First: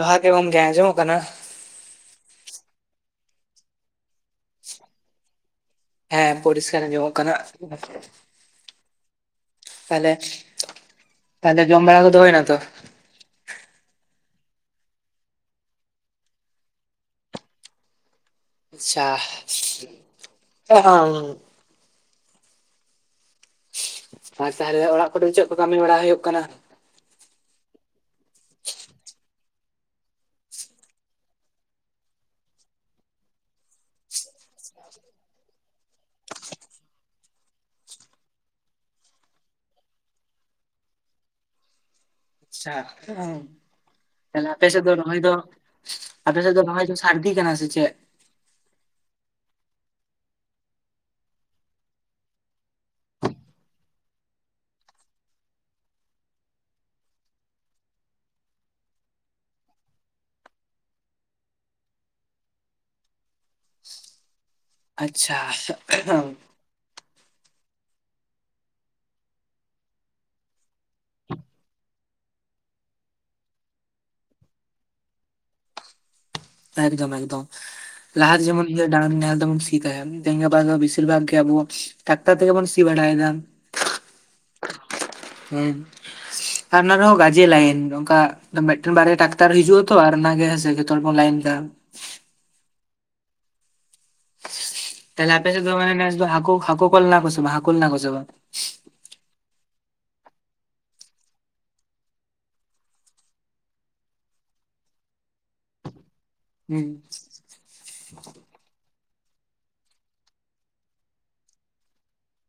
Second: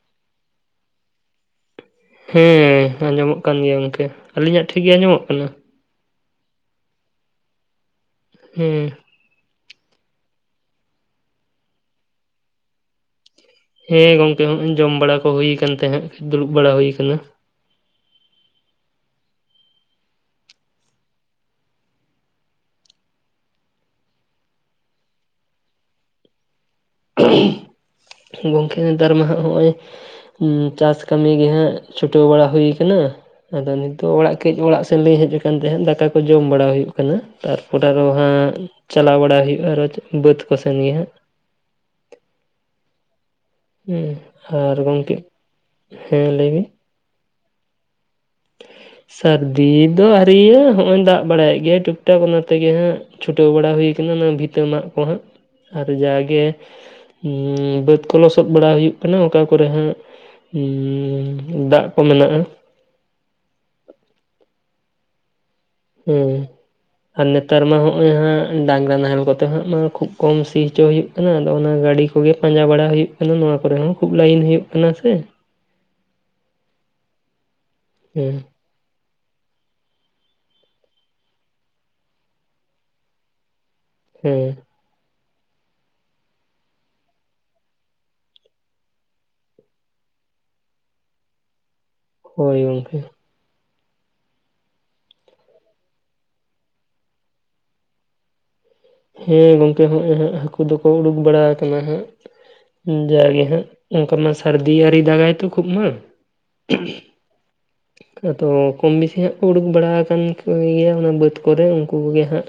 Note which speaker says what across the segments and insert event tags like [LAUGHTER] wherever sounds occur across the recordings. Speaker 1: ᱡᱚᱦᱟᱨ ᱜᱮ ᱜᱚᱝᱠᱮ ᱟᱡᱚᱢᱚᱜ ᱠᱟᱱᱟ᱾
Speaker 2: ᱦᱮᱸ ᱟᱸᱡᱚᱢᱚᱜ ᱠᱟᱱ ᱜᱮᱭᱟ ᱜᱚᱝᱠᱮ, ᱟᱞᱤᱧᱟᱜ ᱴᱷᱤᱠ ᱜᱮ ᱟᱸᱡᱚᱢᱚᱜ ᱠᱟᱱᱟ᱾
Speaker 1: ᱦᱮᱸ ᱯᱚᱨᱤᱥᱠᱟᱨ ᱟᱢᱚᱜ ᱠᱟᱱᱟ᱾
Speaker 2: ᱦᱩᱸ
Speaker 1: ᱛᱟᱦᱚᱞᱮ ᱛᱟᱦᱚᱞᱮ ᱡᱚᱢ ᱵᱟᱲᱟ ᱠᱚᱫᱚ ᱦᱩᱭᱱᱟ ᱛᱚ᱾
Speaker 2: ᱦᱮᱸ ᱜᱚᱝᱠᱮ ᱦᱚᱸᱜᱚᱭ ᱡᱚᱢ ᱵᱟᱲᱟ ᱠᱚ ᱦᱩᱭ ᱠᱟᱱ ᱛᱟᱦᱮᱸᱫ ᱫᱩᱲᱩᱵ ᱵᱟᱲᱟ ᱦᱩᱭ ᱠᱟᱱᱟ ᱾
Speaker 1: ᱟᱪᱪᱷᱟ-ᱦᱚᱸ ᱟᱨ ᱛᱟᱦᱮᱞᱮ ᱚᱲᱟᱜ ᱠᱚᱨᱮ ᱫᱚ ᱪᱮᱫ ᱠᱚ ᱠᱟᱹᱢᱤ ᱵᱟᱲᱟ ᱦᱩᱭᱩᱜ ᱠᱟᱱᱟ᱾
Speaker 2: ᱜᱚᱝᱠᱮ ᱱᱮᱛᱟᱨ ᱢᱟᱦᱟ ᱱᱚᱜᱼᱚᱭ᱾ ᱦᱩᱸ ᱪᱟᱥ ᱠᱟᱹᱢᱤ ᱜᱮ ᱦᱟᱸᱜ ᱪᱷᱩᱴᱟᱹᱣ ᱵᱟᱲᱟ ᱦᱩᱭ ᱠᱟᱱᱟ᱾ ᱟᱫᱚ ᱱᱤᱛᱚᱜ ᱚᱲᱟᱜ ᱠᱟᱹᱡ ᱚᱲᱟᱜ ᱥᱮᱱ ᱞᱤᱧ ᱦᱮᱡ ᱟᱠᱟᱱ ᱛᱟᱦᱮᱸᱫ ᱫᱟᱠᱟ ᱠᱚ ᱡᱚᱢ ᱵᱟᱲᱟ ᱦᱩᱭᱩᱜ ᱠᱟᱱᱟ᱾ ᱛᱟᱨᱯᱚᱨ ᱟᱨᱚ ᱦᱟᱸᱜ ᱪᱟᱞᱟᱣ ᱵᱟᱲᱟ ᱦᱩᱭᱩᱜᱼᱟ ᱟᱨᱚ ᱵᱟᱹᱫ ᱠᱚ ᱥᱮᱱ ᱜᱮᱭᱟ ᱦᱟᱸᱜ
Speaker 1: ᱟᱪᱪᱷᱟ
Speaker 2: ᱦᱮᱸ
Speaker 1: ᱛᱟᱦᱟᱞᱮ ᱟᱯᱮ
Speaker 2: ᱟᱨ
Speaker 1: ᱥᱮᱫ ᱫᱚ
Speaker 2: ᱜᱚᱝᱠᱮ
Speaker 1: ᱨᱳᱦᱚᱭ ᱫᱚ,
Speaker 2: ᱦᱮᱸ
Speaker 1: ᱟᱯᱮ
Speaker 2: ᱞᱟᱹᱭ
Speaker 1: ᱥᱮᱫ
Speaker 2: ᱵᱤᱱ
Speaker 1: ᱫᱚ ᱨᱚᱦᱚᱭ ᱫᱚ ᱟᱹᱨᱫᱤ ᱠᱟᱱᱟ ᱥᱮ ᱪᱮᱫ?
Speaker 2: ᱥᱟᱹᱨᱫᱤ ᱫᱚ ᱟᱹᱶᱨᱤ ᱭᱟᱹ ᱦᱚᱼᱚᱭ ᱫᱟᱜ ᱵᱟᱲᱟᱭᱮᱫ ᱜᱮᱭᱟ᱾ ᱴᱩᱠ ᱴᱟᱠ ᱚᱱᱟ ᱛᱮᱜᱮ ᱦᱟᱸᱜ ᱪᱷᱩᱴᱟᱹᱣ ᱵᱟᱲᱟ ᱦᱩᱭ ᱠᱟᱱᱟ, ᱚᱱᱟ ᱵᱷᱤᱛᱟᱹ ᱢᱟᱜ ᱠᱚᱦᱟᱸᱜ ᱟᱨ ᱡᱟᱜᱮ ᱵᱟᱹᱫᱽ ᱠᱚ ᱞᱚᱥᱚᱫ ᱵᱟᱲᱟ ᱦᱩᱭᱩᱜ ᱠᱟᱱᱟ ᱚᱠᱟ ᱠᱚᱨᱮ ᱦᱟᱸᱜ ᱦᱩᱸ ᱫᱟᱜ ᱠᱚ ᱢᱮᱱᱟᱜᱼᱟ᱾
Speaker 1: ᱟᱪᱪᱷᱟ
Speaker 2: ᱦᱩ ᱸ ᱟᱨ ᱱᱮᱛᱟᱨ ᱢᱟ ᱦᱚᱜᱼᱚᱭ ᱦᱟᱸᱜ ᱰᱟᱝᱨᱟ ᱱᱟᱦᱮᱞ ᱠᱚᱛᱮ ᱦᱟᱸᱜ ᱢᱟ ᱠᱷᱩᱵ ᱠᱚᱢ ᱥᱤ ᱦᱚᱪᱚ ᱦᱩᱭᱩᱜ᱾ ᱚᱱᱟ ᱜᱟᱹᱰᱤ ᱠᱚᱜᱮ ᱯᱟᱸᱡᱟ ᱵᱟᱲᱟ ᱦᱩᱭᱩᱜ ᱠᱟᱱᱟ᱾ ᱱᱚᱣᱟ ᱠᱚᱨᱮ ᱦᱚᱸ ᱠᱷᱩᱵ ᱞᱟᱭᱤᱱ ᱦᱩᱭᱩᱜ ᱠᱟᱱᱟ ᱥᱮ᱾
Speaker 1: ᱮᱠᱫᱚᱢ ᱮᱠᱫᱚᱢ
Speaker 2: ᱦᱮᱸ
Speaker 1: ᱞᱟᱦᱟ ᱡᱮᱢᱚᱱ᱾ ᱛᱤᱱᱟᱜ ᱰᱟᱹᱝᱨᱤ ᱱᱟᱦᱮᱞ ᱛᱮ ᱵᱚᱱ ᱥᱤ ᱛᱟᱦᱮᱫ ᱛᱮᱦᱤᱧ ᱜᱟᱯᱟ ᱫᱚ ᱵᱮᱥᱤᱨ ᱵᱷᱟᱜ ᱜᱮ ᱟᱵᱚ ᱴᱟᱠᱛᱟᱨ ᱛᱮᱜᱮ ᱵᱩᱱ ᱥᱤ ᱵᱟᱲᱟᱭᱮᱫᱟ᱾
Speaker 2: ᱦᱮᱸᱻ
Speaker 1: ᱦᱮᱸ ᱟᱨ ᱱᱚᱰᱮ ᱦᱚᱸ ᱜᱟᱡᱮ ᱞᱟᱭᱤᱱ ᱚᱱᱠᱟᱼᱼ ᱢᱤᱫᱴᱮᱱ ᱵᱟᱨᱭᱟ ᱴᱟᱠᱴᱟᱨ ᱦᱤᱡᱩᱜᱼᱟ ᱛᱚ ᱚᱱᱟᱜᱮ ᱡᱚᱛᱚ ᱦᱚᱲ ᱵᱚᱱ ᱞᱟᱭᱤᱱ ᱠᱟᱜᱼᱟ᱾
Speaker 2: ᱦᱚᱭ ᱜᱚᱝᱠᱮ᱾
Speaker 1: ᱛᱟᱦᱞᱮ ᱟᱯᱮ ᱥᱮ ᱜ ᱫᱚ ᱢᱟᱱᱮ ᱱᱮᱥ ᱫᱚ ᱦᱟᱠᱩ, ᱦᱟᱠᱩ ᱠᱚ ᱞᱮᱱᱟ ᱠᱚ ᱥᱮ ᱵᱟᱝᱼᱟ, ᱦᱟᱠᱩ ᱞᱮᱱᱟ ᱠᱚ ᱥᱮ ᱵᱟᱝᱼᱟ?
Speaker 2: ᱦᱮᱸ ᱜᱚᱝᱠᱮ ᱦᱚᱸᱜ ᱦᱚᱸᱜ ᱦᱟᱹᱠᱩ ᱫᱚᱠᱚ ᱩᱰᱩᱠ ᱵᱟᱲᱟ ᱟᱠᱟᱱᱟ ᱦᱟᱸᱜᱼᱼ ᱡᱟ ᱜᱮ ᱦᱟᱸᱜ ᱚᱱᱠᱟ ᱢᱟ ᱥᱟᱹᱨᱫᱤ ᱟᱹᱣᱨᱤ ᱫᱟᱜᱟᱭ ᱛᱚ ᱠᱷᱩᱵ ᱢᱟ ᱾
Speaker 1: ᱦᱩᱸ [INAUDIBLE]
Speaker 2: ᱟᱫᱚ ᱠᱚᱢ ᱵᱮᱥᱤ ᱦᱟᱸᱜ ᱩᱰᱩᱠ ᱵᱟᱲᱟ ᱟᱠᱟᱱ ᱜᱮᱭᱟ, ᱚᱱᱟ ᱵᱟᱹᱫᱽ ᱠᱚᱨᱮ ᱩᱱᱠᱩ ᱠᱚᱜᱮ ᱦᱟᱸᱜᱼᱼ